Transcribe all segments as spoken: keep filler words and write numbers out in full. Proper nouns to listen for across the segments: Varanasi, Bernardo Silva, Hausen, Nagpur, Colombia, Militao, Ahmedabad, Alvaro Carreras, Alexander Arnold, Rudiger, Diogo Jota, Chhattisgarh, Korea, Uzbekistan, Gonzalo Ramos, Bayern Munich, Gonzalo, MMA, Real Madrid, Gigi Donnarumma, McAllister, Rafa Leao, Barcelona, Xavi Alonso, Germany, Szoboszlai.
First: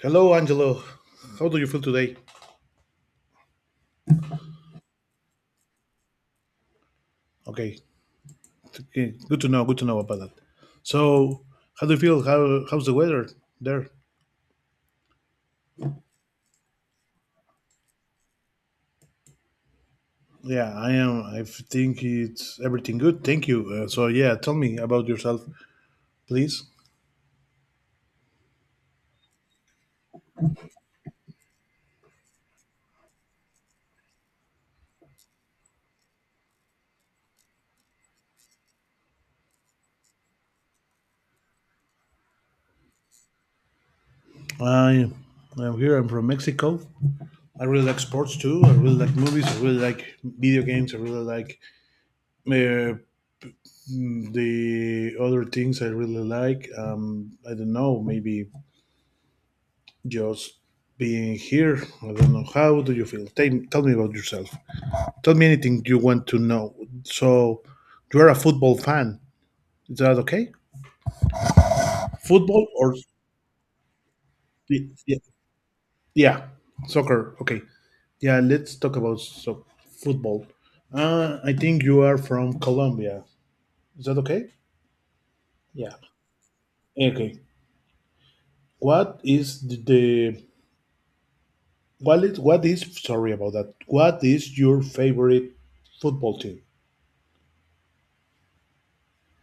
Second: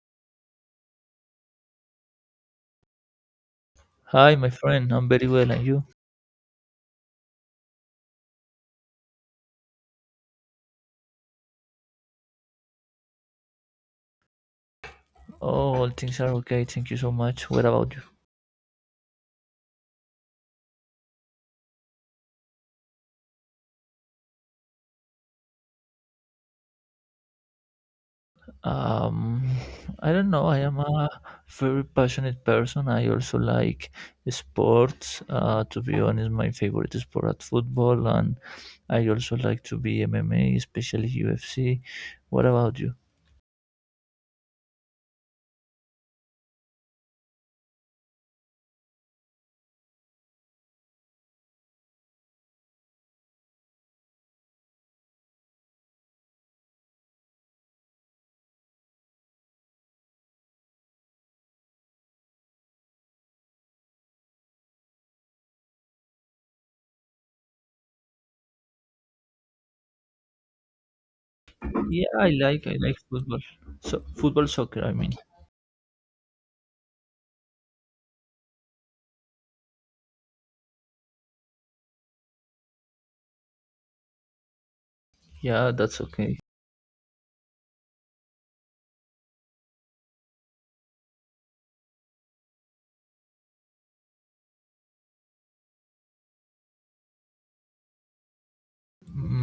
Hello, Angelo. How do you feel today? Hi, my friend. I'm very well, and you? Okay, okay, good to know. Good to know about that. So, how do you feel? How how's the weather there? Oh, all things are okay. Thank you so much. What about you? Yeah, I am. I think it's everything good. Thank you. Uh, so, yeah, tell me about yourself, please. Um, I don't know. I am a very passionate person. I also like sports. Uh, to be honest, my favorite sport is football, and I also like to be M M A, especially U F C. What about you? I I'm here. I'm from Mexico. I really like sports too. I really like movies. I really like video games. I really like uh, mm, the other things. I really like. Um, I don't know. Maybe just being here. I don't know how do you feel. Tell, tell me about yourself. Tell me anything you want to know. So, you're a football fan. Is that okay? Yeah, I Football like I or like football. So football soccer, I mean. y- yeah, soccer. Okay. Yeah, let's talk about so football. Uh, I think you are from Colombia. Is that okay? Yeah, Yeah. that's okay. Okay. What is the, the what is what is sorry about that. What is your favorite football team?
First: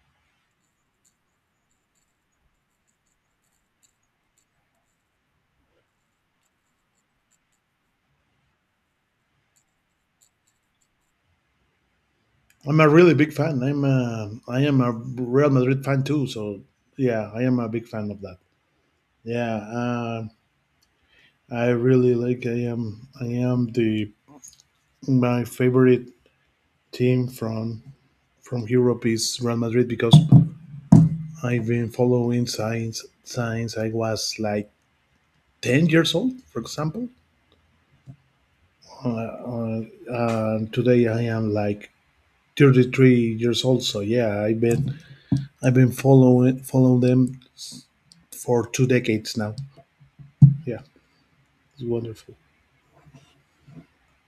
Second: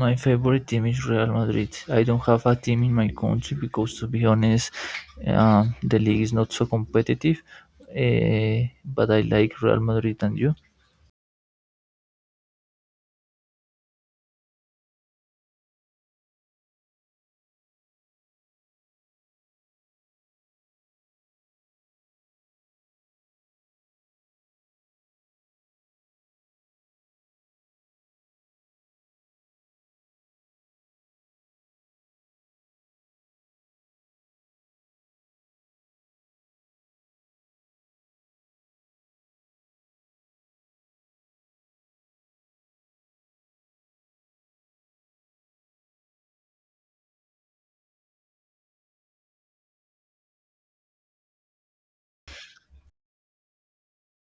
My favorite team is Real Madrid. I don't have a team in my country because, to be honest, uh, the league is not so competitive. Uh, but I like Real Madrid and you. I'm a really big fan. I'm a, I am a Real Madrid fan too. So yeah, I am a big fan of that. Yeah, uh, I really like. I am I am the my favorite team from from Europe is Real Madrid because I've been following since since I was like ten years old, for example. Uh, uh, uh, Today I am like thirty three years old. So yeah, I've been I've been following following them for two decades now. Yeah. It's wonderful.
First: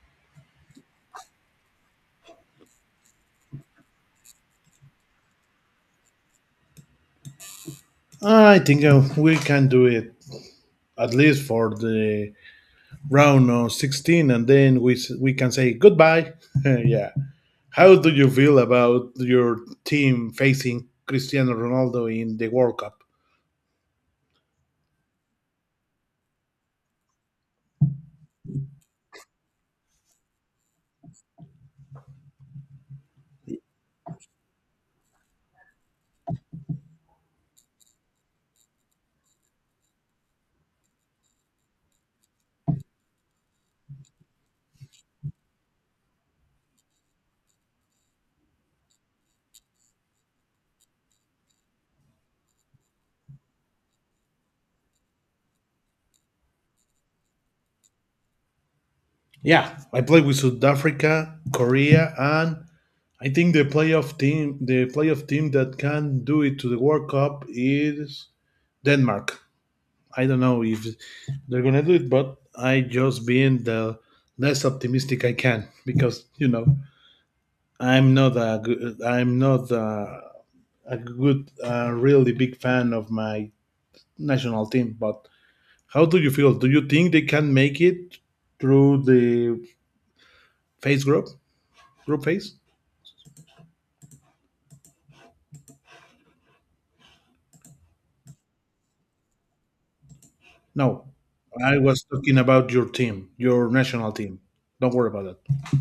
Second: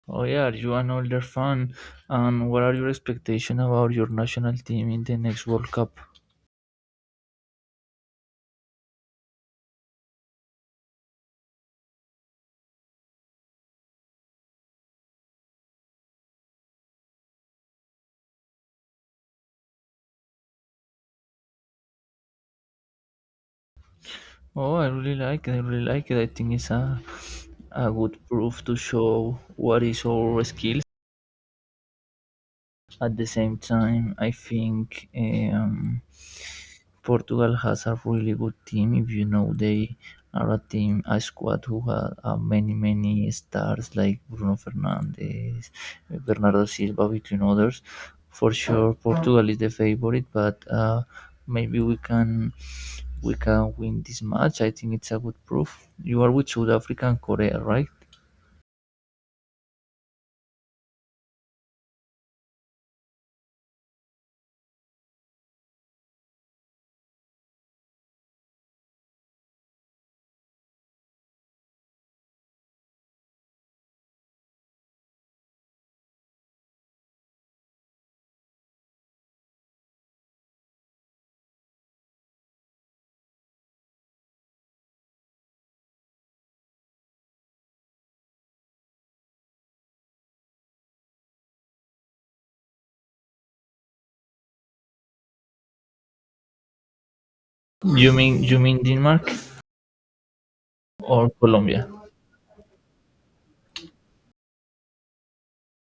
Oh yeah, are you an older fan? And what are your expectations about your national team in the next World Cup? I think uh, we can do it at least for the round of sixteen, and then we s- we can say goodbye. Yeah. How do you feel about your team facing Cristiano Ronaldo in the World Cup? Oh, I really like it. I really like it. I think it's a a good proof to show what is our skill. At the same time, I think um, Portugal has a really good team. If you know, they are a team, a squad who have uh, many, many stars like Bruno Fernandes, Bernardo Silva, between others. For sure, Portugal is the favorite, but uh, maybe we can we can win this match. I think it's a good proof. You are with South Africa and Korea, right? Yeah, I play with South Africa, Korea, and I think the playoff team, the playoff team that can do it to the World Cup is Denmark. I don't know if they're gonna do it, but I just being the less optimistic I can, because you know I'm not a good, I'm not a, a good, uh really big fan of my national team. But how do you feel? Do you think they can make it through the phase group group phase? You mean you mean Denmark No, or I Colombia? was talking about your team, your national team. Don't worry about that.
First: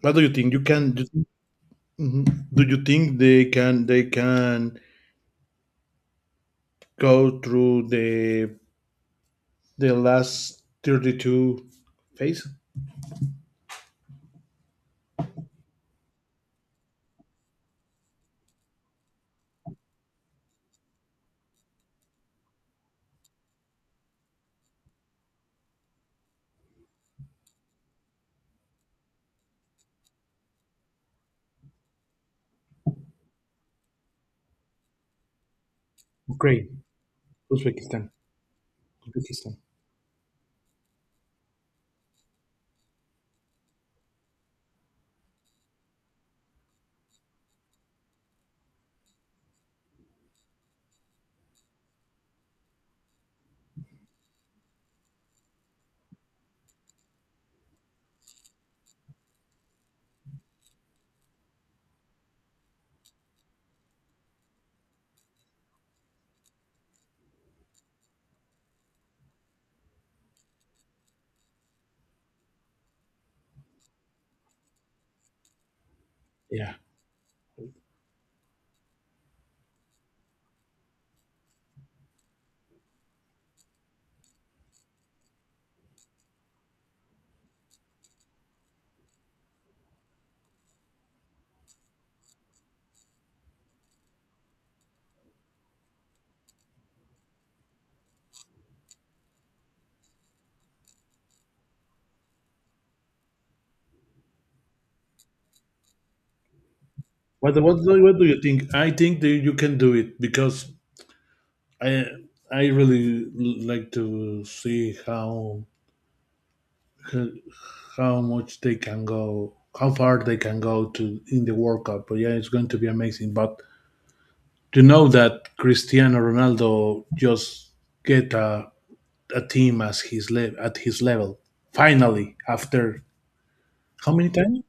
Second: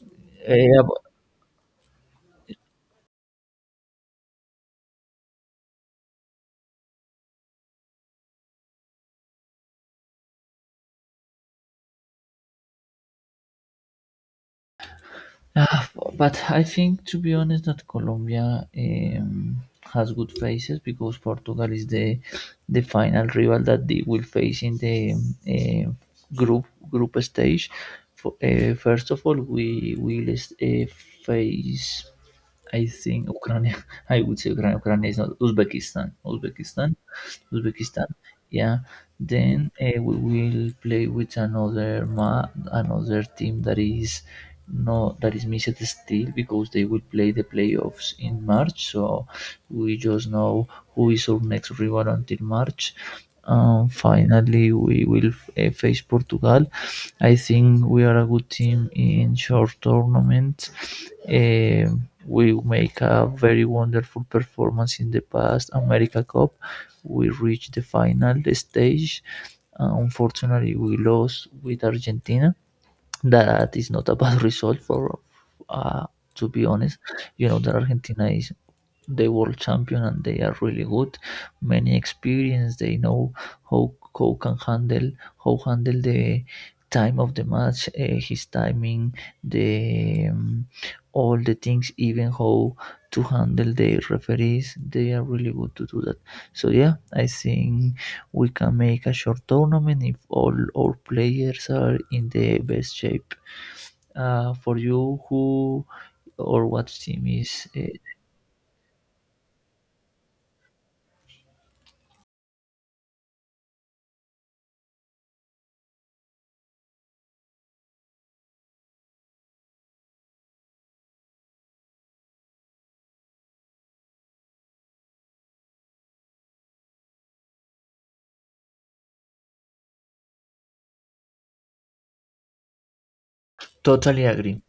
What do you think? You Eh, can. Do you Mhm. Do you think they can? They can go through the the last thirty-two phase. Ah, but I think, to be honest, that Colombia um, has good faces because Portugal is the the final rival that they will face in the um, group group stage. For, uh, first of all, we will uh, face, I think, Ukraine. I would say Ukraine. Ukraine is not Uzbekistan. Ukraine, Uzbekistan. Uzbekistan, Uzbekistan, yeah. Uzbekistan. Then uh, we will play with another ma- another team that is no that is missed still because they will play the playoffs in March. So we just know who is our next rival until March. Um, finally we will uh, face Portugal. I think we are a good team in short tournaments. um, we make a very wonderful performance in the past America Cup. We reached the final stage. Uh, unfortunately, we lost with Argentina. That is not a bad result for, uh, to be Yeah. honest. You know that Argentina is the world champion, and they are really good. Many experience, they know how how can handle how handle the time of the match, uh, his timing, the um, all the things, even how to handle the referees. They are really good to do that. So yeah, I think we can make a short tournament if all our players are in the best shape. Uh, for you, who or what team is What uh, what do, what do you think? I think that you can do it, because I I really like to see how how much they can go, how far they can go to in the World Cup. But yeah, it's going to be amazing. But to know that Cristiano Ronaldo just get a, a team as his le- at his level finally after how totally many times? agree?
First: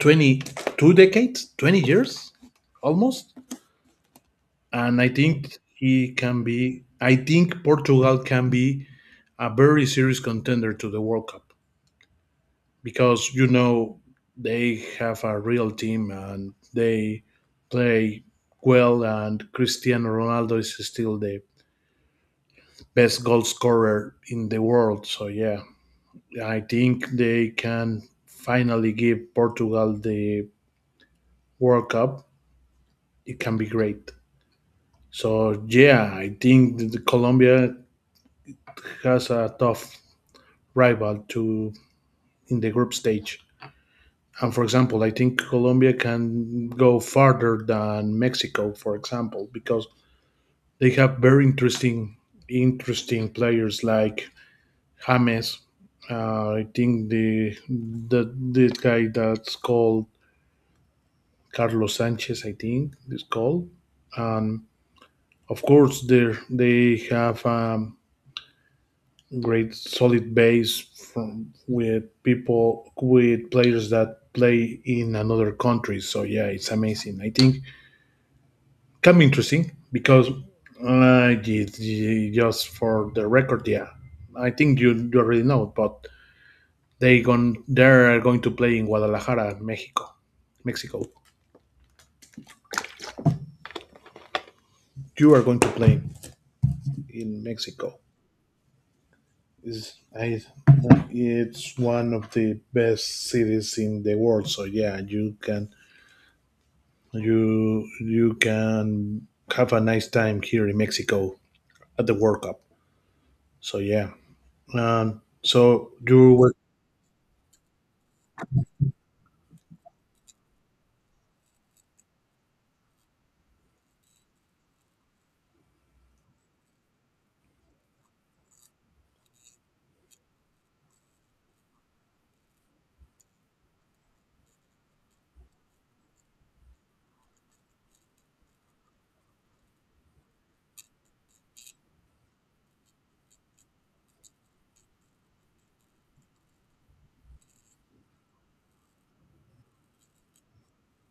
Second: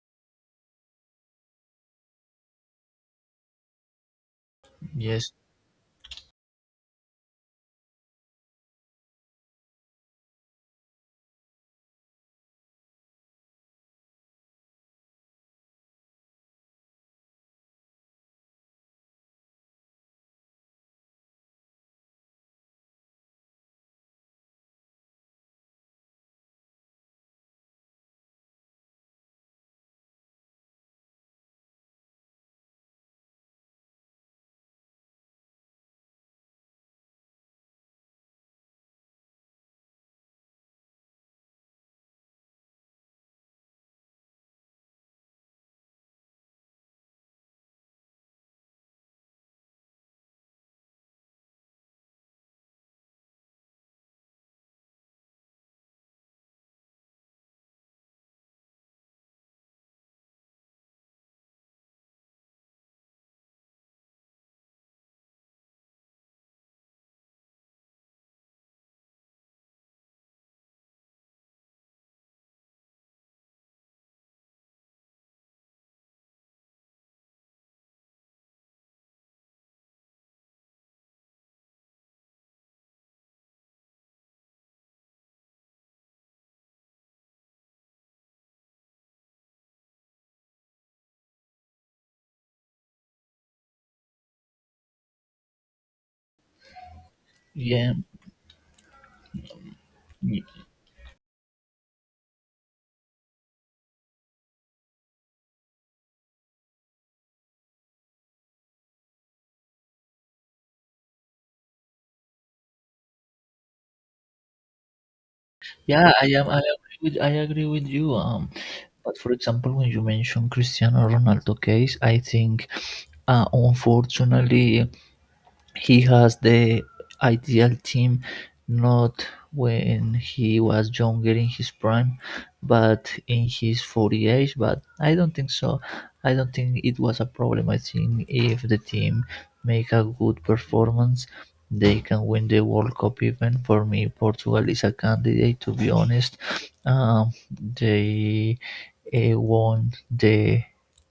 twenty-two decades, twenty years almost. And I Yes, think he can be, I think Portugal can be a very serious contender to the World Cup, because, you know, they have a real team and they play well. And Cristiano Ronaldo is still the best goal scorer in the world. So, yeah, I think they can finally give Portugal the World Cup. It can be great. So yeah, I think that the Colombia has a tough rival to in the group stage. And for example, I think Colombia can go farther than Mexico, for example, because they have very interesting, interesting players like James. Uh, I think the the the guy that's called Carlos Sanchez, I think is called. And of course, they they have um, great solid base from with people with players that play in another country. So yeah, it's amazing. I think it can be interesting because uh, y- y- just for the record, yeah, I think you, you already know, but they gone they're going to play in Guadalajara, Mexico, Mexico. You are going to play in yeah, Mexico. Is I y- It's one of the best cities in the world. So yeah, you can you you can have a nice time here in Mexico at the World Cup. So yeah, um, so yeah. I you am. were I agree with. I agree with you. Um, but for example, when you mention Cristiano Ronaldo case, I think, uh, unfortunately, he has the ideal team, not when he was younger in his prime, but in his forty age. But I don't think so. I don't think it was a problem. I think if the team make a good performance, they can win the World Cup. Even for me, Portugal is a candidate. To be honest, um, they they won the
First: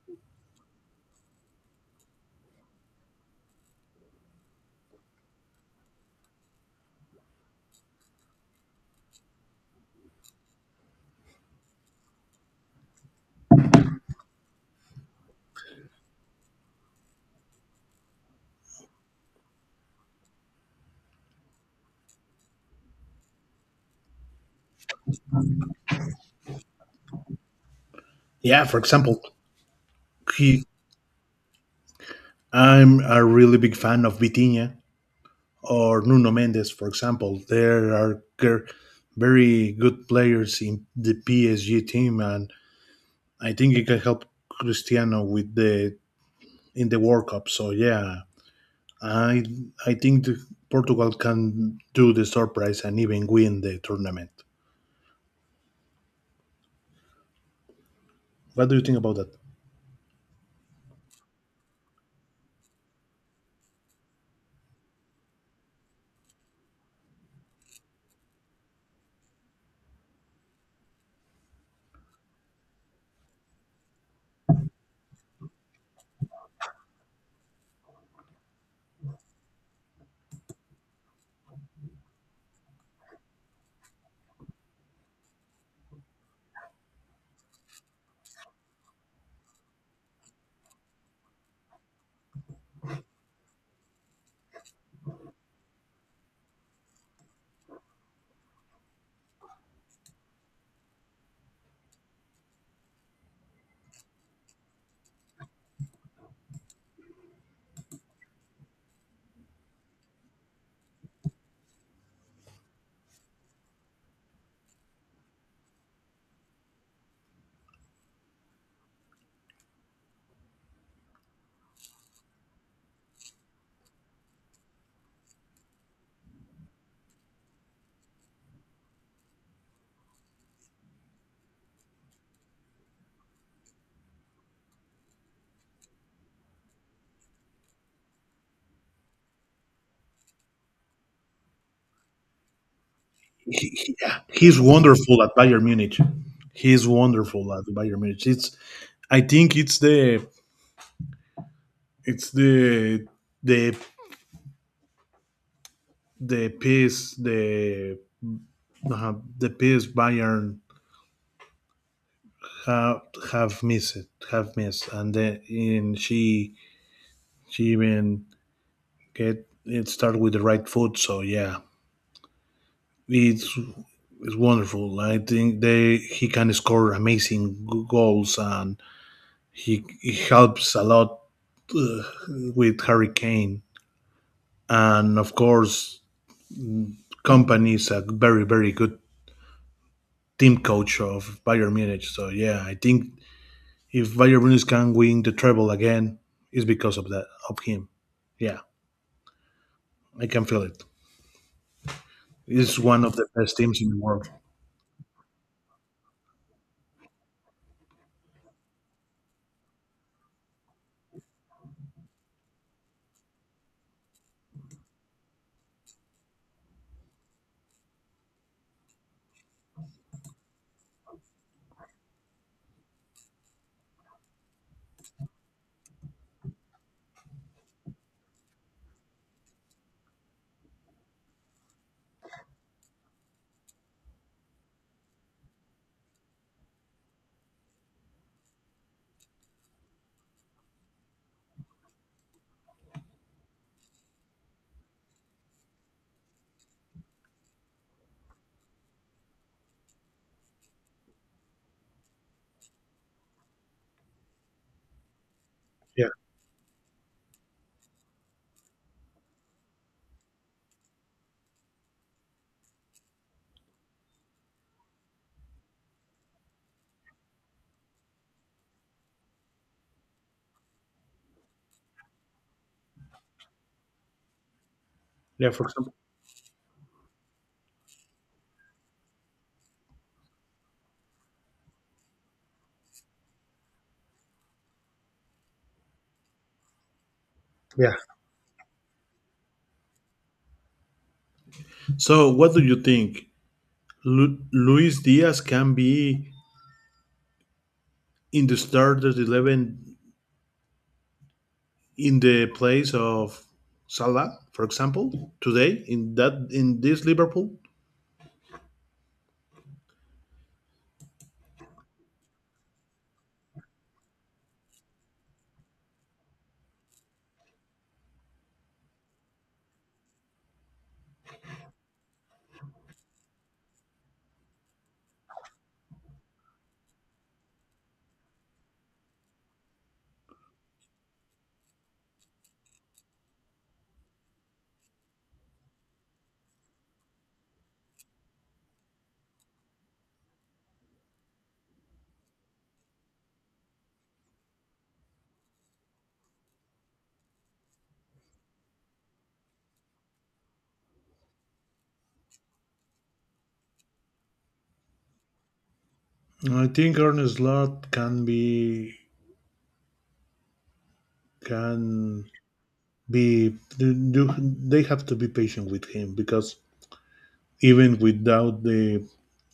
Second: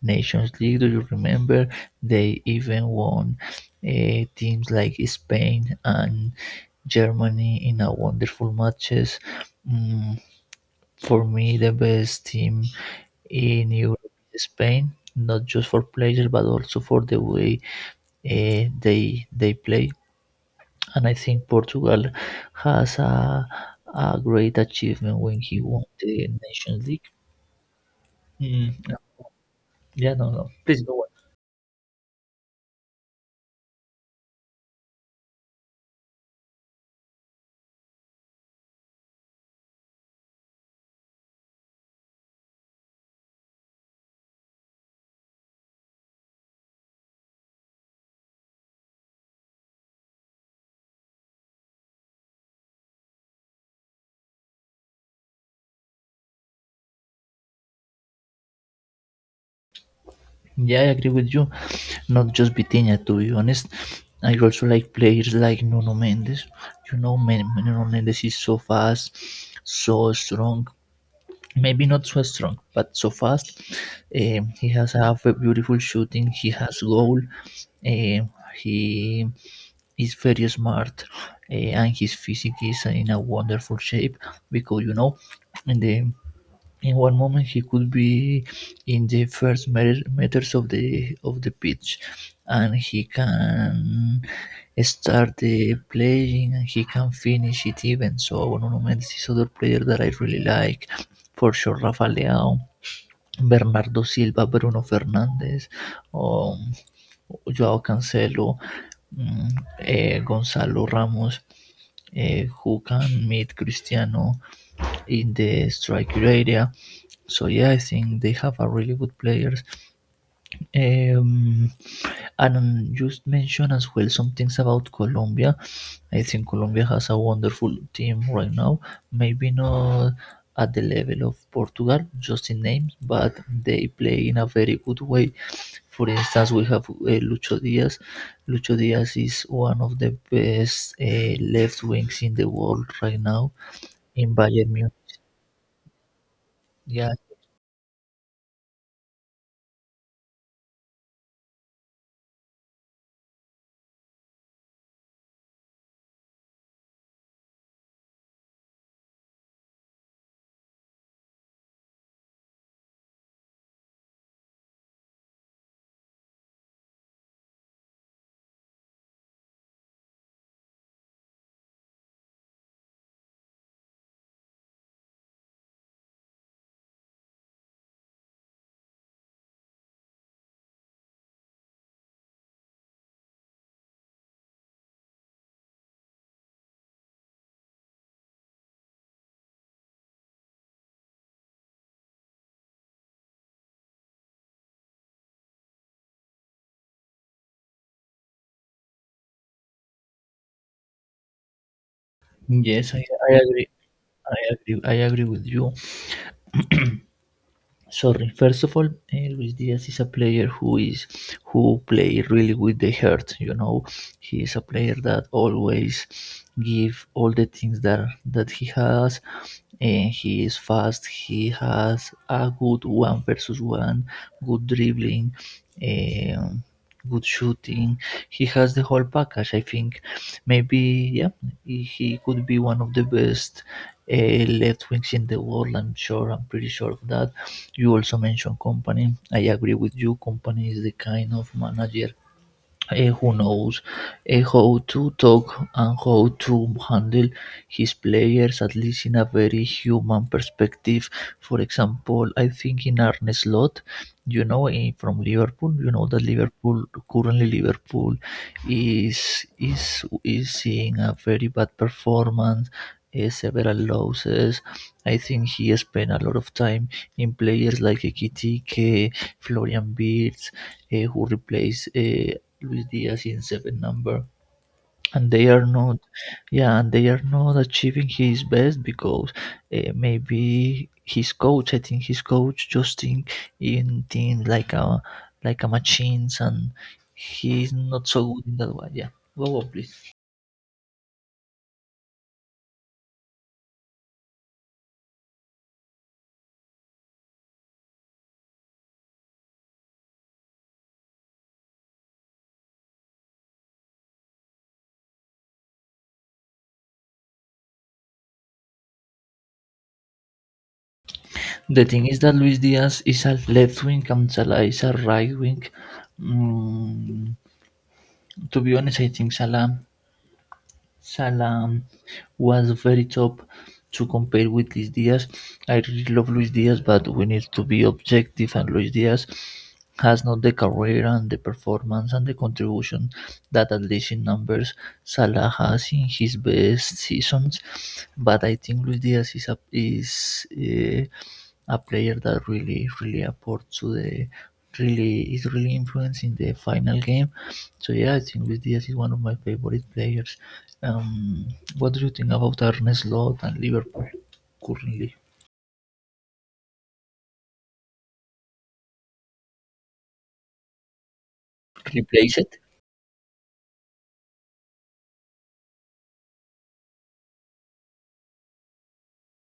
Nations League. Do you remember? They even won uh, teams like Spain and Germany in a wonderful matches. Mm, for me, the best team in Europe is Spain, not just for players but also for the way uh, they they play. And I think Portugal has a a great achievement when he won the Nations League. yeah. For Mm, example, yeah, no, no. he, Please go on. I'm a really big fan of Vitinha or Nuno Mendes. For example, there are gr- very good players in the P S G team, and I think it can help Cristiano with the in the World Cup. So yeah, I I think the, Portugal can do the surprise and even win the tournament. What do you think about that? Yeah, I agree with you. Not just Vitinha, to be honest. I also like players like Nuno Mendes. You know, Men- Nuno Mendes is so fast, so strong. Maybe not so strong, but so fast. Um, he has a v- beautiful shooting. He has goal. Um, he is very smart, uh, and his physique is in a wonderful shape, because you know, in the in one moment he could be in the first meter- meters of the of the pitch, and he can start the playing and he can finish it even. So Bono Mendes is other player that I really like. For sure, Rafa Leao, Bernardo Silva, Bruno Fernández, um, Joao Cancelo, mm, eh, Gonzalo Ramos, eh, who can meet Cristiano in the striker area. So yeah, I think they have a really good players. Um, and um, just mention as well some things about Colombia. I think Colombia has a wonderful team right now. Maybe not at the level of Portugal, just in names, but they play in a very good way. For instance, we have uh, Lucho Diaz. Lucho Diaz is one of the best uh, left wings in the world right now He- he- yeah, in he's Bayern Munich. wonderful at Bayern Munich. He's Yeah, wonderful at Bayern Munich. It's, I think it's the it's the the the piece the uh, the piece Bayern have have missed have missed, and then in she she even get it started with the right foot. So yeah, it's it's wonderful. I think they he can score amazing goals and He, he helps a lot uh, with Hurricane, and of course, company is a very very good team coach of Bayern Munich. So yeah, I think if Bayern Munich can win the treble again, it's because of that of him. Yeah, I can feel it. He's yes, I, one of the I best agree. teams in the world. I agree. I agree with you. Sorry, first of all, eh, Luis Diaz is a player who is who play really with the heart, you know. He is a player that always give all the things that that he has, and he is fast, he has a good one versus one, good dribbling, um, good shooting. He has the whole package. I think maybe yeah, he he could be one of the best uh, left wings in the world. I'm sure, I'm pretty sure of that. You also mention company. I agree with you, company is the kind of manager eh, who knows eh, how to talk and how to handle his players, at least in a very human perspective. For example, I think in Arne Slot, you know, in, from Liverpool, you know Yeah, that Liverpool currently Liverpool is is is seeing a very bad performance. eh, Several losses. I think he spent a lot of time in players like Ekitike, Florian Wirtz, eh, who replaced uh, Luis Diaz in seven number, and they yeah. For are example, not, yeah, and they are not achieving his best because uh, maybe his coach, I think his coach just think in things like a like a machines, and he's yeah. not so good in that way. Yeah, go on, please. So what do you think? Lu- Luis Diaz can be in the starters eleven in the place of Salah, for example, today in that in this Liverpool? The thing is that Luis Diaz is a left wing and Salah is a right wing. Mm, to be honest, I think Salah Salam was very tough to compare with Luis Diaz. I really love Luis Diaz, but we need to be objective. And Luis Diaz has not the career and the performance and the contribution that, at least in numbers, Salah has in his best seasons. But I think Luis Diaz is a, is uh, a player that really really apports to the really is really influencing the final game. So yeah, I think Luis Diaz is one of my favorite players. Um, what do you think about Arne Slot and Liverpool currently? I think Arne Slot can be can Replace it? be do they have to be patient with him, because even without the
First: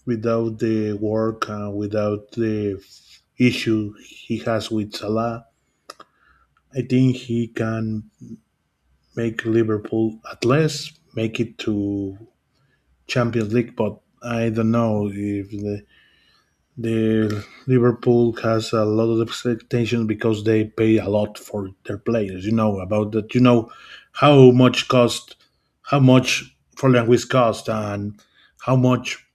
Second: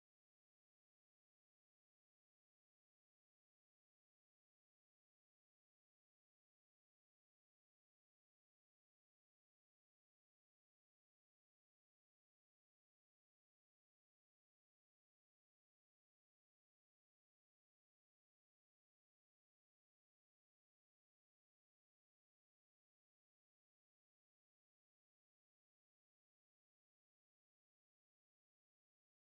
without the work uh, without the issue he has with Salah, I think he can make Liverpool at least make it to Champions League. But I don't know if the, the Liverpool has a lot of expectations because they pay a lot for their players. You know about that. You know how much cost, how much Florian Wirtz cost, and how much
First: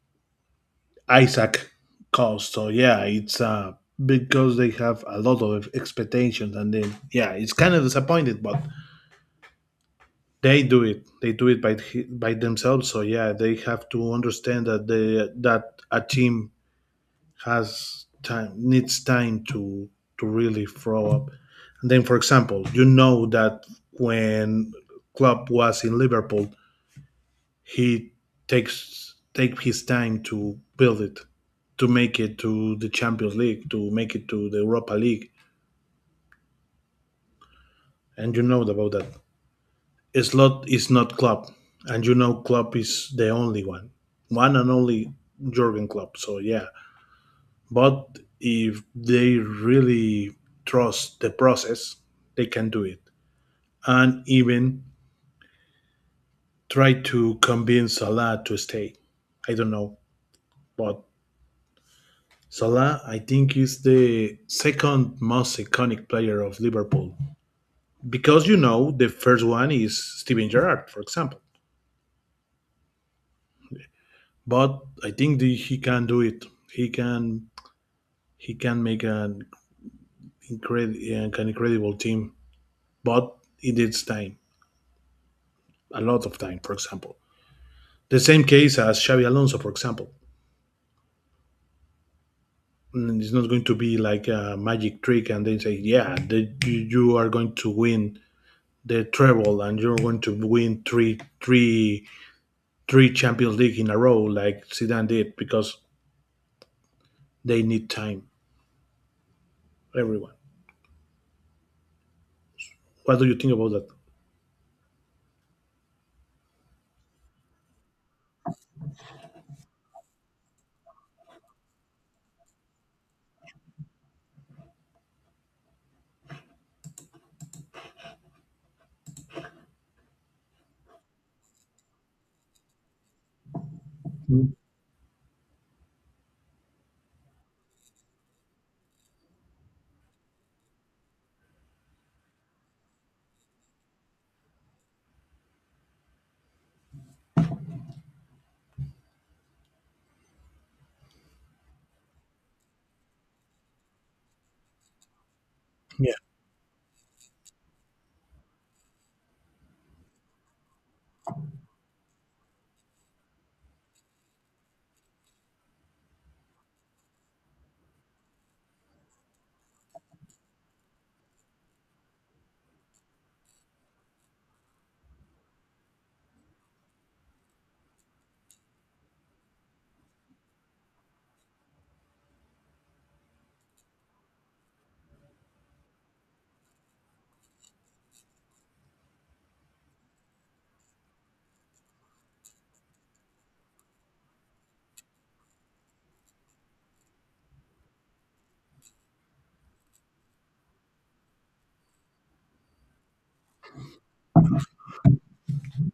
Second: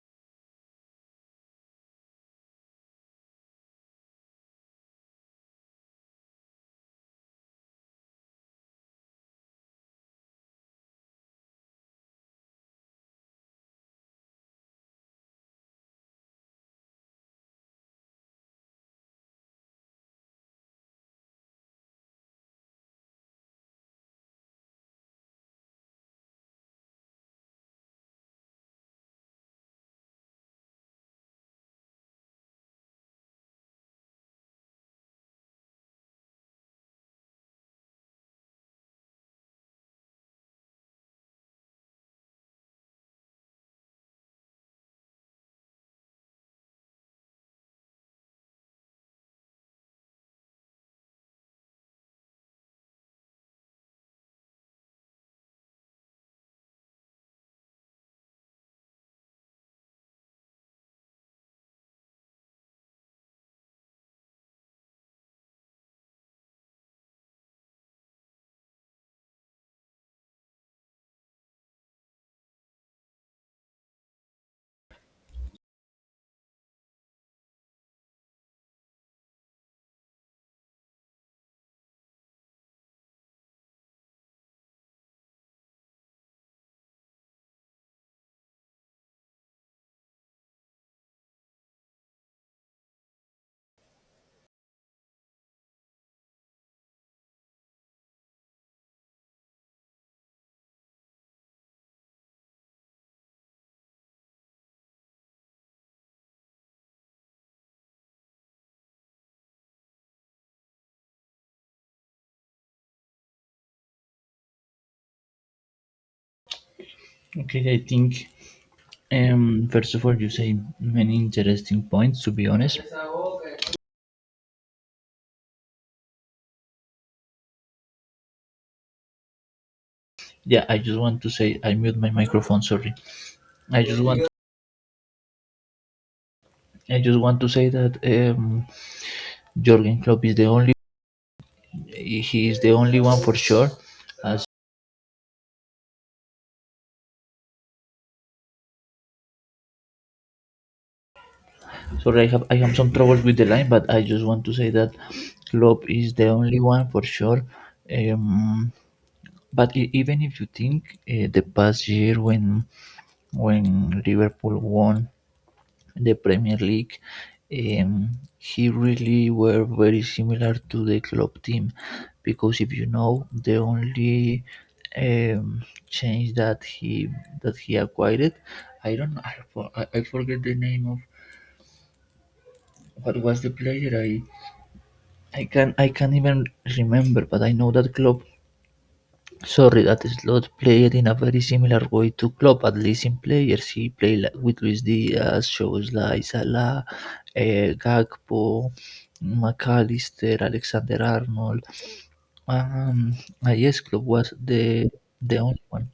Isaac cost. So yeah, it's uh because they have a lot of expectations, and then yeah, it's kind of disappointed, but they do it. They do it by by themselves. So yeah, they have to understand that they that a team has time needs time to to really throw up. And then, for example, you know that when Klopp was in Liverpool, he takes take his time to build it, to make it to the Champions League, to make it to the Europa League, and you know about that. Slot is not Klopp, and you know Klopp is the only one, one and only Jurgen Klopp. So yeah, but if they really trust the process, they can do it and even try to convince Salah to stay. I don't know, but Salah, I think, is the second most iconic player of Liverpool, because you know the first one is Steven Gerrard, for example. But I think the, he can do it. He can he can make an, incredi- an incredible team, but it needs time, a lot of time, for example. The same case as Xavi Alonso, for example. It's not going to be like a magic trick and then say, yeah, the, you are going to win the treble and you're going to win three, three, three Champions League in a row like Zidane did, because they need time, everyone. What do you think about that? Okay, I think um first of all, you say many interesting points, to be honest. Yeah, I just want to say I mute my microphone, sorry. I just want I just want to say that um Jürgen Klopp is the only he is the only one for sure as. Sorry, I have I have some troubles with the line, but I just want to say that Klopp Yeah, is the only one for sure. Um, but e- even if you think uh, the past year, when when Liverpool won the Premier League, um, he really were very similar to the Klopp team, because if you know, the only um, change that he that he acquired, I don't know, I, for- I I forget the name of what was the player. I I can I can't even remember, but I know that Klopp. Sorry, that Slot played in a very similar way to Klopp, at least in players. He played li- with Luis Diaz, Szoboszlai, Salah, eh, Gakpo, McAllister, Alexander Arnold. Um, ah, yes, Klopp was the the only one.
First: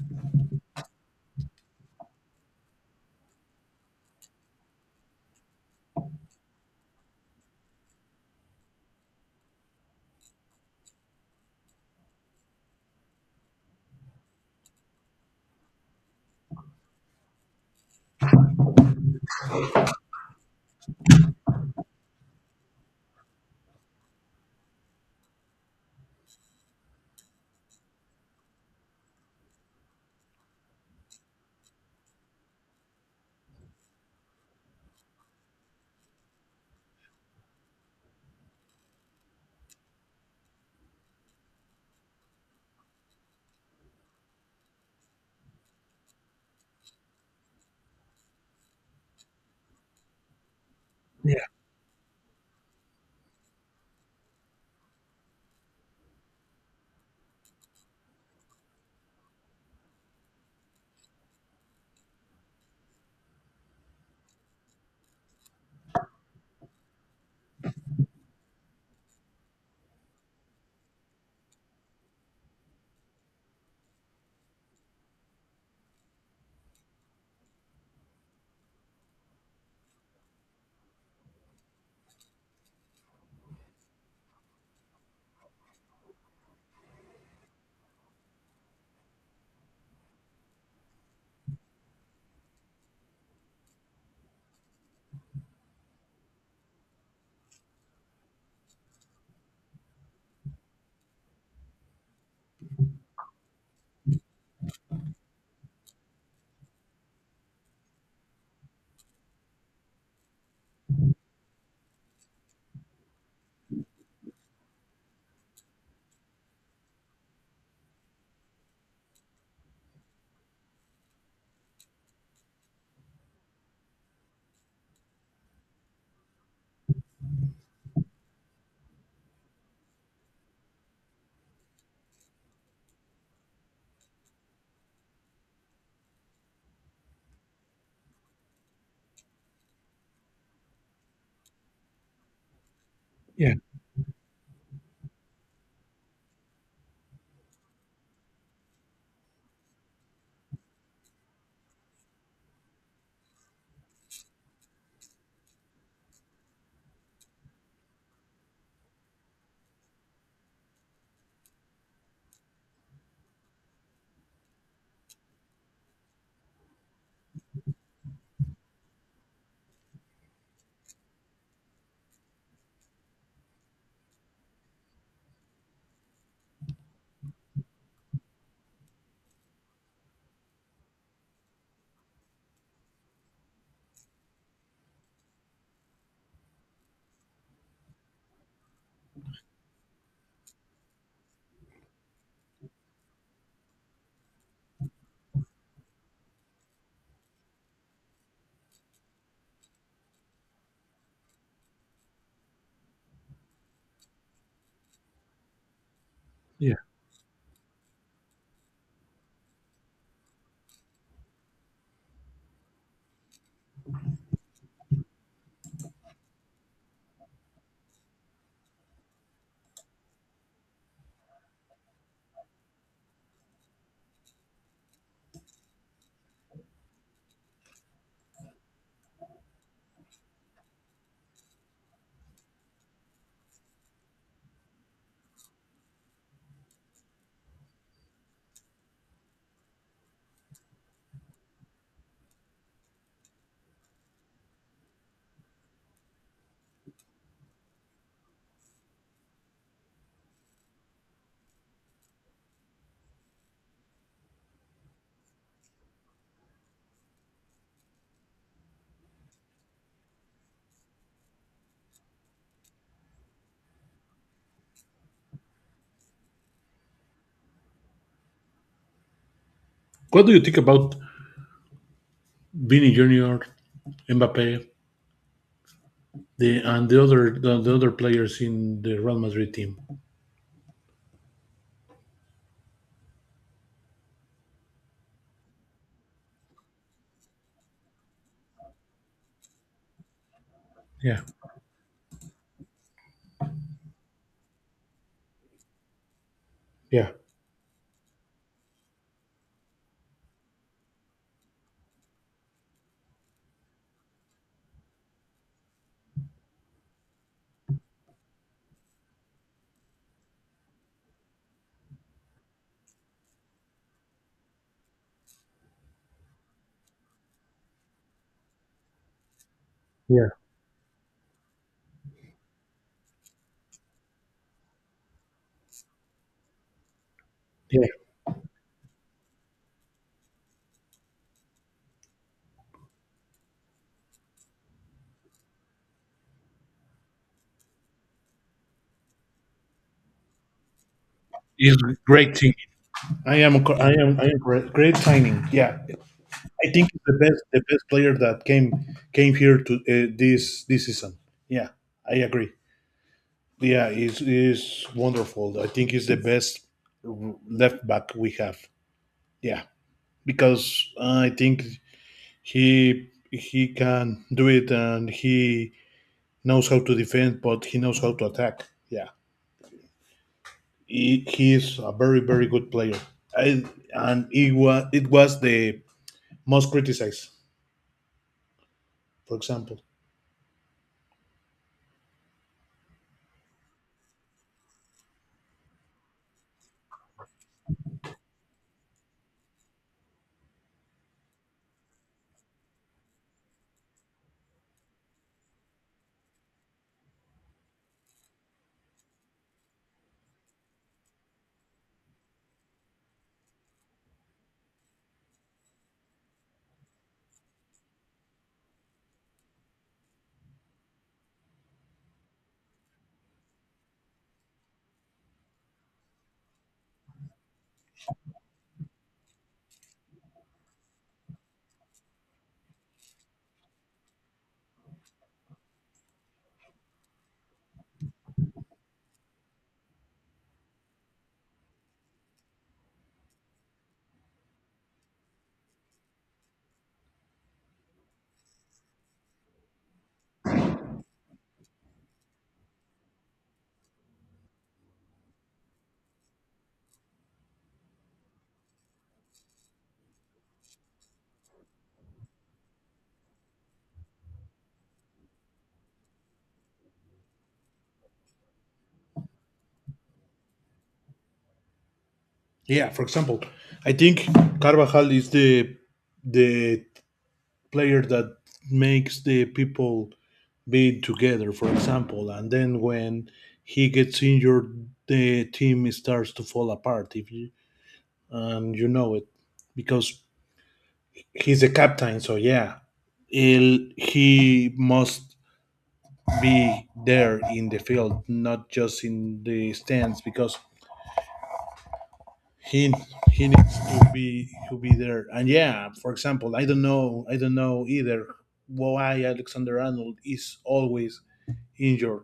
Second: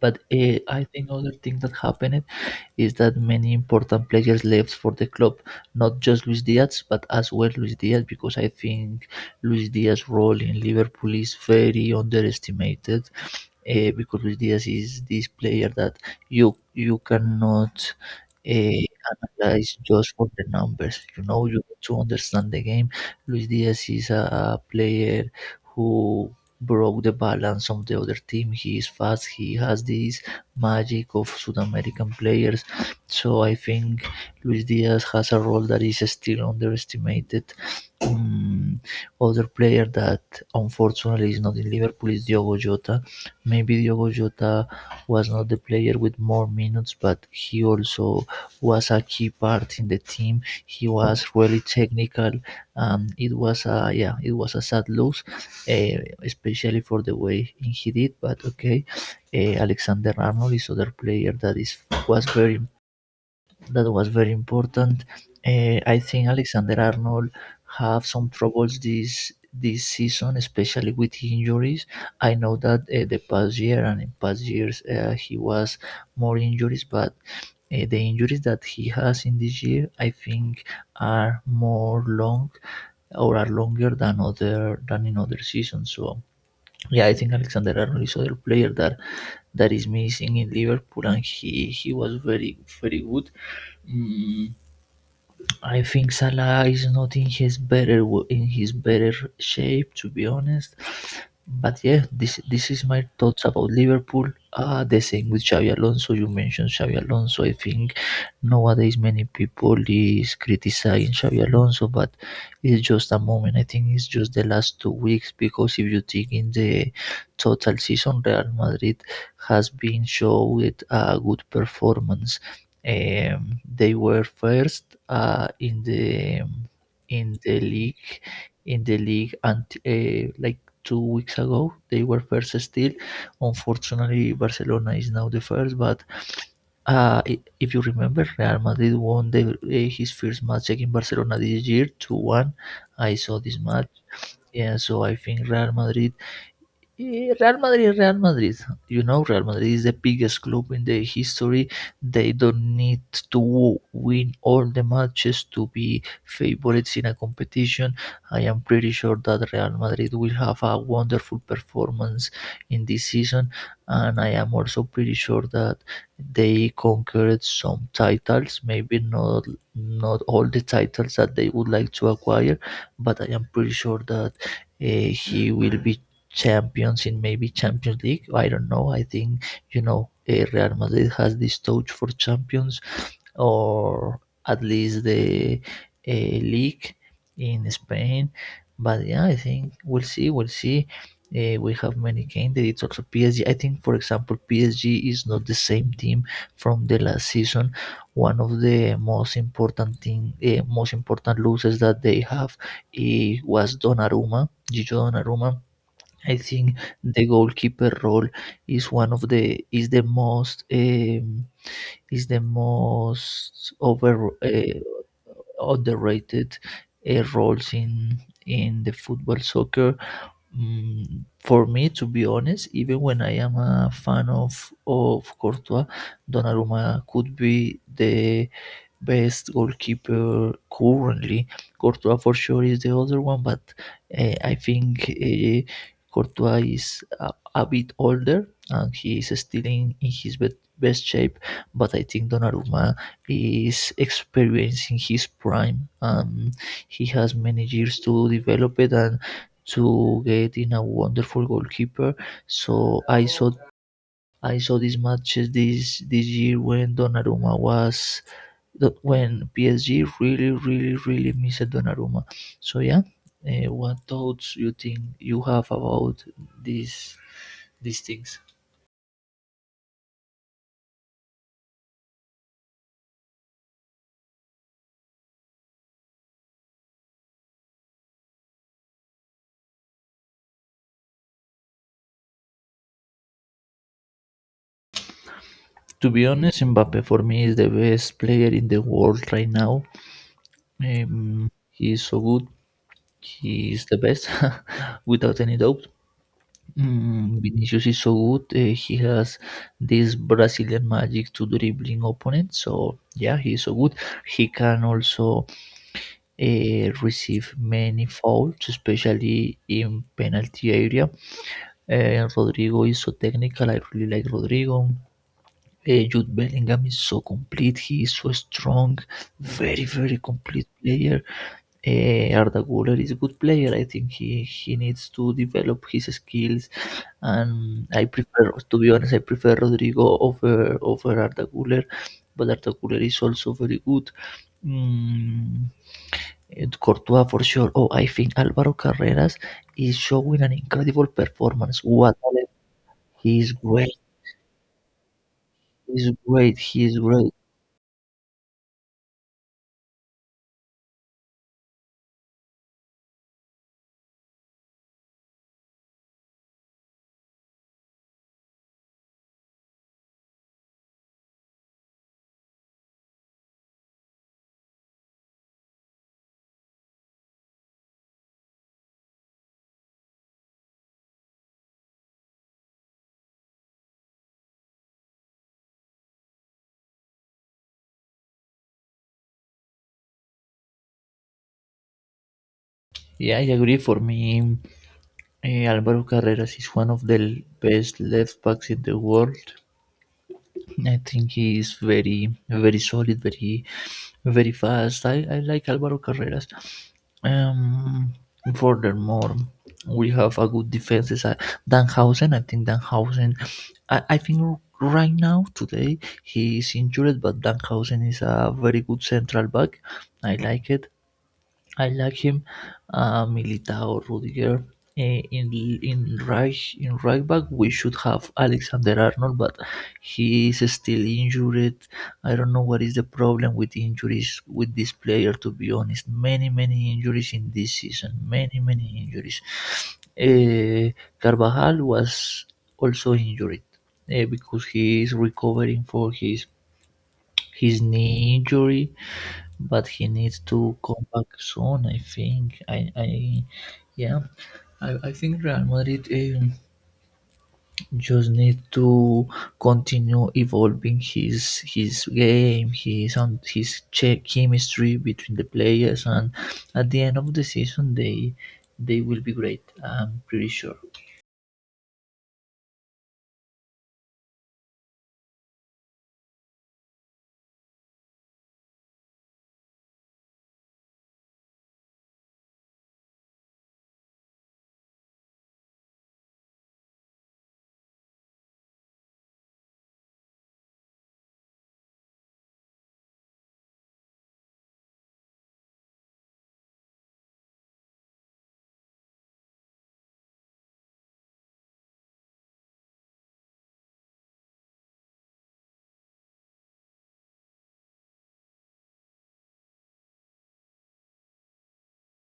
But uh, I think other thing that happened is that many important players left for the club, not just Luis Diaz, but as well Luis Diaz, because I think Luis Diaz's role in Liverpool is very underestimated, uh, because Luis Diaz is this player that you you cannot uh, analyze just for the numbers. You know, you need to understand the game. Luis Diaz is a player who broke the balance of the other team. He is fast. He has this magic of South American players. So I think Luis Diaz has a role that is still underestimated. Um, Other player that unfortunately is not in Liverpool is Diogo Jota. Maybe Diogo Jota was not the player with more minutes, but he also was a key part in the team. He was really technical, and it was a yeah, it was a sad loss, eh, especially for the way he did. But okay, eh, Alexander Arnold is other player that is was very that was very important. Eh, I think Alexander Arnold have some troubles this this season, especially with injuries. I know that uh, the past year and in past years uh, he was more injuries, but uh, the injuries that he has in this year, I think, are more long or are longer than other than in other seasons. So yeah, I think Alexander Arnold is other player that that is missing in Liverpool, and he he was very very good. Mm, I think Salah is not in his better w- in his better shape, to be honest. But yeah, this this is my thoughts about Liverpool. Ah, the same with Xavi Alonso. You mentioned Xavi Alonso. I think nowadays many people is criticizing Xavi Alonso, but it's just a moment. I think it's just the last two weeks because if you take in the total season, Real Madrid has been shown a good performance. Um, they were first uh, in the in the league in the league until uh, like two weeks ago they were first still. Unfortunately, Barcelona is now the first, but uh, i- if you remember, Real Madrid won the, uh, his first match against Barcelona this year two one. I saw yeah, this match, yeah, so I think Real Madrid, Eh, Real Madrid, Real Madrid. You know, Real Madrid is the biggest club in the history. They don't need to win all the matches to be favorites in a competition. I am pretty sure that Real Madrid will have a wonderful performance in this season, and I am also pretty sure that they conquered some titles. Maybe not not all the titles that they would like to acquire, but I am pretty sure that uh, he will be champions in maybe Champions League. I don't know. I think you know eh, Real Madrid has this touch for champions, or at least the uh, league in Spain. But yeah, I think we'll see. We'll see. Uh, we have many candidates. Also, P S G. I think, for example, P S G is not the same team from the last season. One of the most important thing, uh, most important losses that they have eh, was Donnarumma, Gigi Donnarumma, I yeah. think. The goalkeeper role is one of the is the most um, is the most over uh, underrated uh, roles in in the football soccer. Mm, for me, to be honest, even when I am a fan of of Courtois, Donnarumma could be the best goalkeeper currently. Courtois for sure is the other one, but uh, I think uh, Courtois is a, a bit older and he is still in, in his bet best shape. But I think Donnarumma is experiencing his prime. Um, he has many years to develop it and to get in a wonderful goalkeeper. So I saw I saw these matches this this year when Donnarumma was that when P S G really, really, really missed Donnarumma. So yeah, uh, what thoughts you think you have about these these things? What do you think about Vini Junior, Mbappe, the and the other the, the other players in the Real Madrid team? To be honest, Mbappe for me is the best player in the world right now. Yeah, Um, he is so good. He is the best, without any doubt. yeah, Mm, Vinicius is so good. Uh, he has this Brazilian magic to dribbling opponents. So yeah, he is so good. He can also eh, received many fouls, especially in penalty area. Uh, Rodrigo is so technical. I really like Rodrigo. Uh, Jude Bellingham is so complete. He is so strong, very very yeah, complete player. Uh, Arda Güler is a good player. I think he he needs to develop his skills. And yeah. I prefer, to be honest, I prefer Rodrigo over over Arda Güler, but Arda Güler is also very good. Mm, Courtois for sure. Oh, I think Alvaro Carreras is showing an incredible It's performance. a What great talent. team. I He's am. Co- I great. am. I am correct. Great signing. Yeah, He's great. I think He's it's the great. best. The best player that came came here to uh, this this season. Yeah, I agree. Yeah, is is wonderful. I think it's the best left back we have. Yeah, because I think he he can do it, and he knows how to defend, but he knows how to attack. Yeah, he, he is a very very good player. I, and it was it was the most criticized, for example. Yeah, I agree. For me, eh, Alvaro Carreras is one of the l- best left backs in the world. I think he is very, very solid, very, very fast. I, I like Alvaro Carreras. Um, Furthermore, we have a good defense side. Danhausen, I think Danhausen, I, I think right now, today, he is injured, but Danhausen is a very good central back. I like it. I like him, uh, Militao, Rudiger. Eh, In in right in right back we should have Alexander Arnold, but he is still injured. I don't know what is the problem with injuries with this player. To be honest, many many injuries in this season, many many injuries. Eh, Carvajal was also injured eh, because he is recovering for his his knee injury, but he needs to come back soon. I think. I, I yeah. I, I think Real Madrid um, just need to continue evolving his his game, his and his che- chemistry between the players, and at the end of the season they they will be great. I'm pretty sure. Yeah, for example, I think Carvajal is the the player that makes the people be together, for example, and then when he gets injured, the team starts to fall apart. If you And you know it, because he's a captain, so yeah, he'll, he must be there in the field, not just in the stands, because he he needs to be to be there. And yeah, for example, i don't know I don't know either why Alexander Arnold is always injured.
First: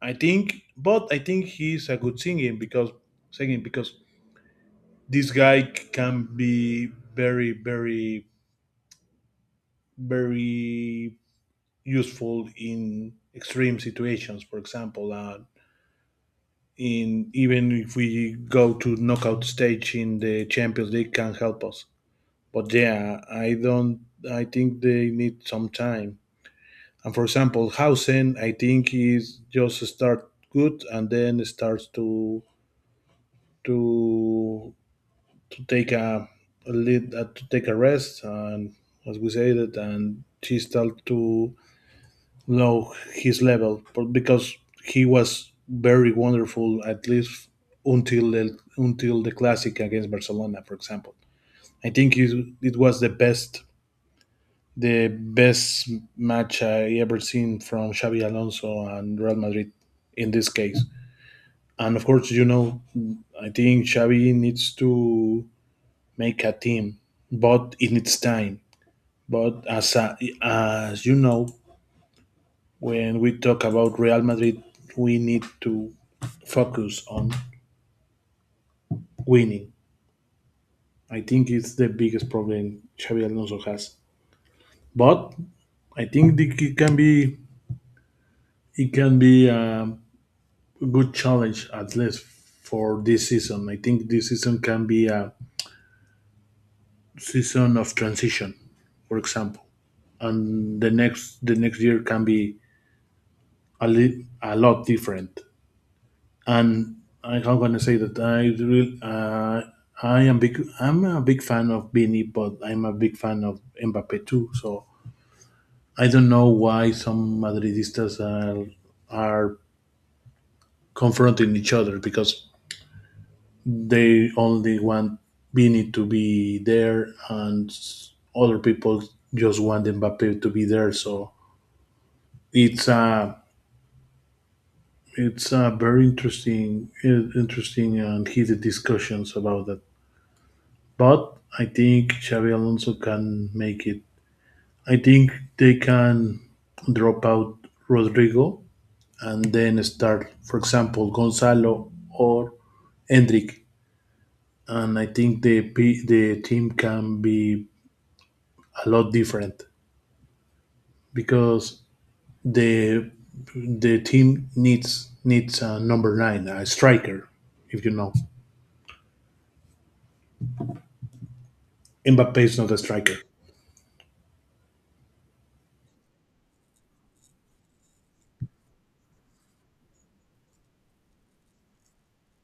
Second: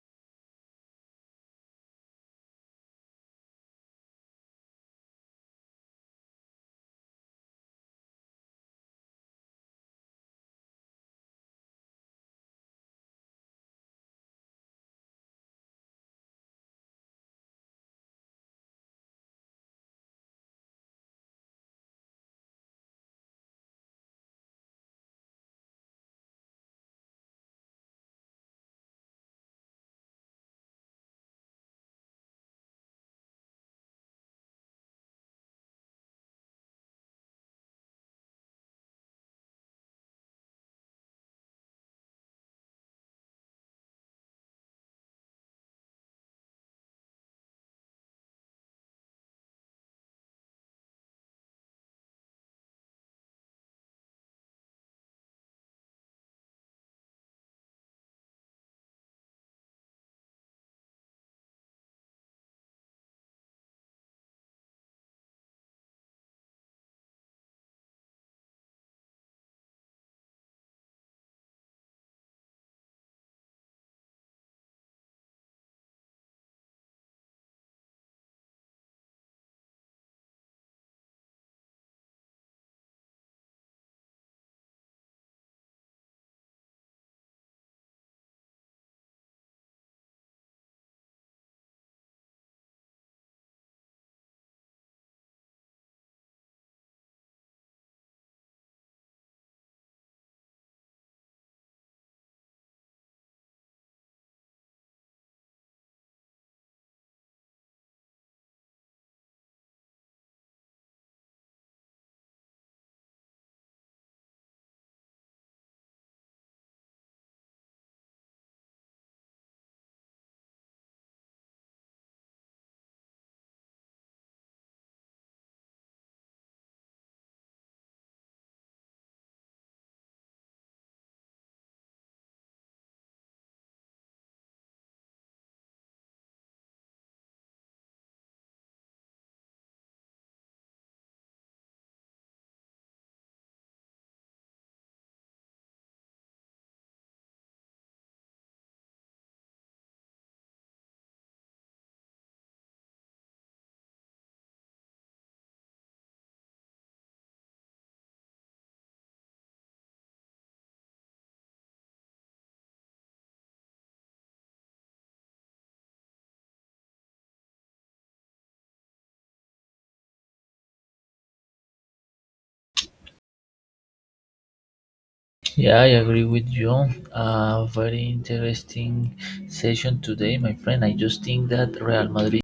i think but I think he's a good singing, because singing because this guy can be very very very useful in extreme situations, for example. Uh, in Even if we go to knockout stage in the Champions League, can help us. But yeah, I don't. I think they need some time. And for example, Hausen, I think is just start good and then starts to to to take a, a lead, uh, to take a rest, and as we said it, and he start to know his level, but because he was very wonderful at least until the until the classic against Barcelona, for example. I think it, it was the best the best match I ever seen from Xabi Alonso and Real Madrid in this case. And of course, you know, I think Xabi needs to make a team, but it needs time. But as a, as you know, when we talk about Real Madrid, we need to focus on winning. I think it's the biggest problem Xabi Alonso has. But I think it can be it can be a good challenge at least for this season. I think this season can be a season of transition, for example, and the next the next year can be a, li- a lot different. And I am gonna say that I really uh, I am big I'm a big fan of Vini, but I'm a big fan of Mbappe too. So I don't know why some Madridistas are are confronting each other, because they only want Vini to be there, and s- other people just want Mbappe to be there. So it's a it's a very interesting in- interesting and heated discussions about that. But I think Xavi Alonso can make it. I think they can drop out Rodrigo and then start, for example, Gonzalo or Hendrik. And I think the p- the team can be a lot different, because the the team needs needs a number nine, a striker, if you know. Mbappe is not a striker. Yeah, I agree with you. Uh, very interesting session today, my friend. I just think that Real Madrid.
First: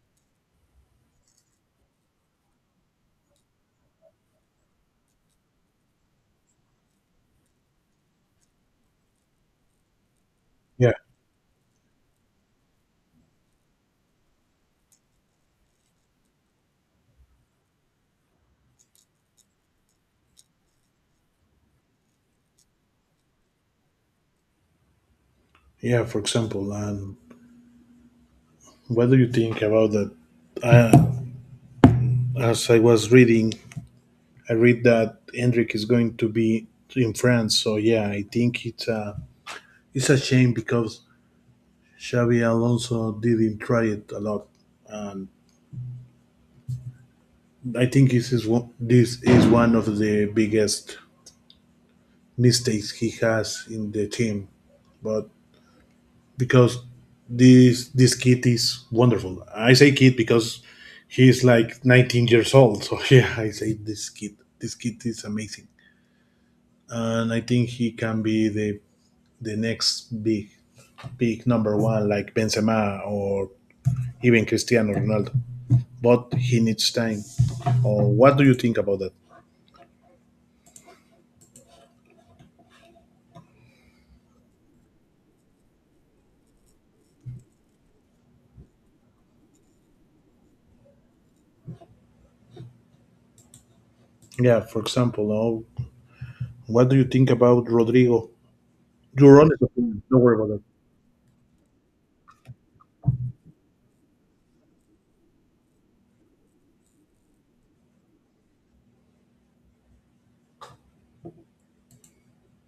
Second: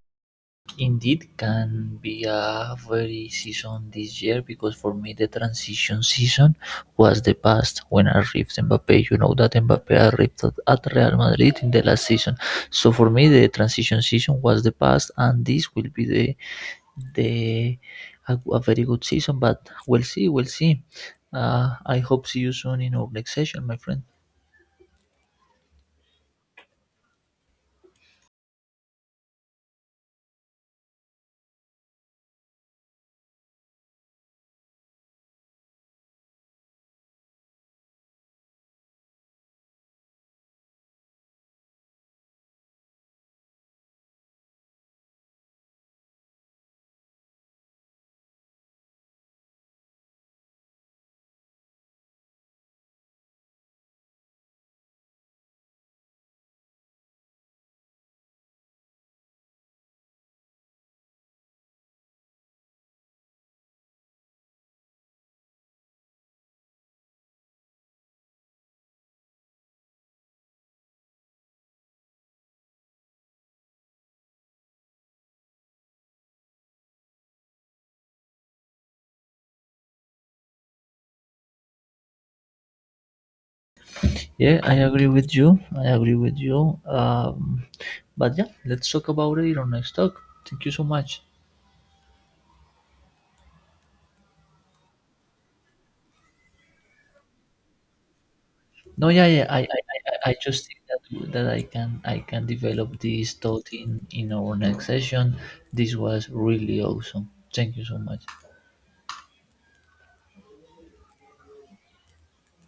Indeed, can be a very season this year because for me the transition season was the past when arrived Mbappe. You know that Mbappe arrived at at Yeah, Real Madrid in the last season, so for me the transition season was the past, and this will be the the a, a very good season. But we'll see, we'll see. Uh, I hope see you soon in our next session, my friend. yeah. For example, and what do you think about that? Uh, as I was reading, I read that Hendrik is going to be in France. So yeah, I think it's a it's a shame, because Xavi Alonso didn't try it a lot, and I think this is one, this is one of the biggest mistakes he has in the team, but because this this kid is wonderful. I say kid because he's like nineteen years old. So yeah, I say this kid. This kid is amazing, and I think he can be the the next big big number one like Benzema or even Cristiano Ronaldo. But he needs time. Or what do you think about that? Yeah, I agree with you. I agree with you. Um, but yeah, let's talk about it on next talk. Thank you so much. Yeah, for example, no, what do you think about Rodrigo? No, yeah, Your yeah. honest I, I, opinion. Don't I worry I about that. just think that that I can I can develop this thought in in our next session. This was really awesome. Thank you so much.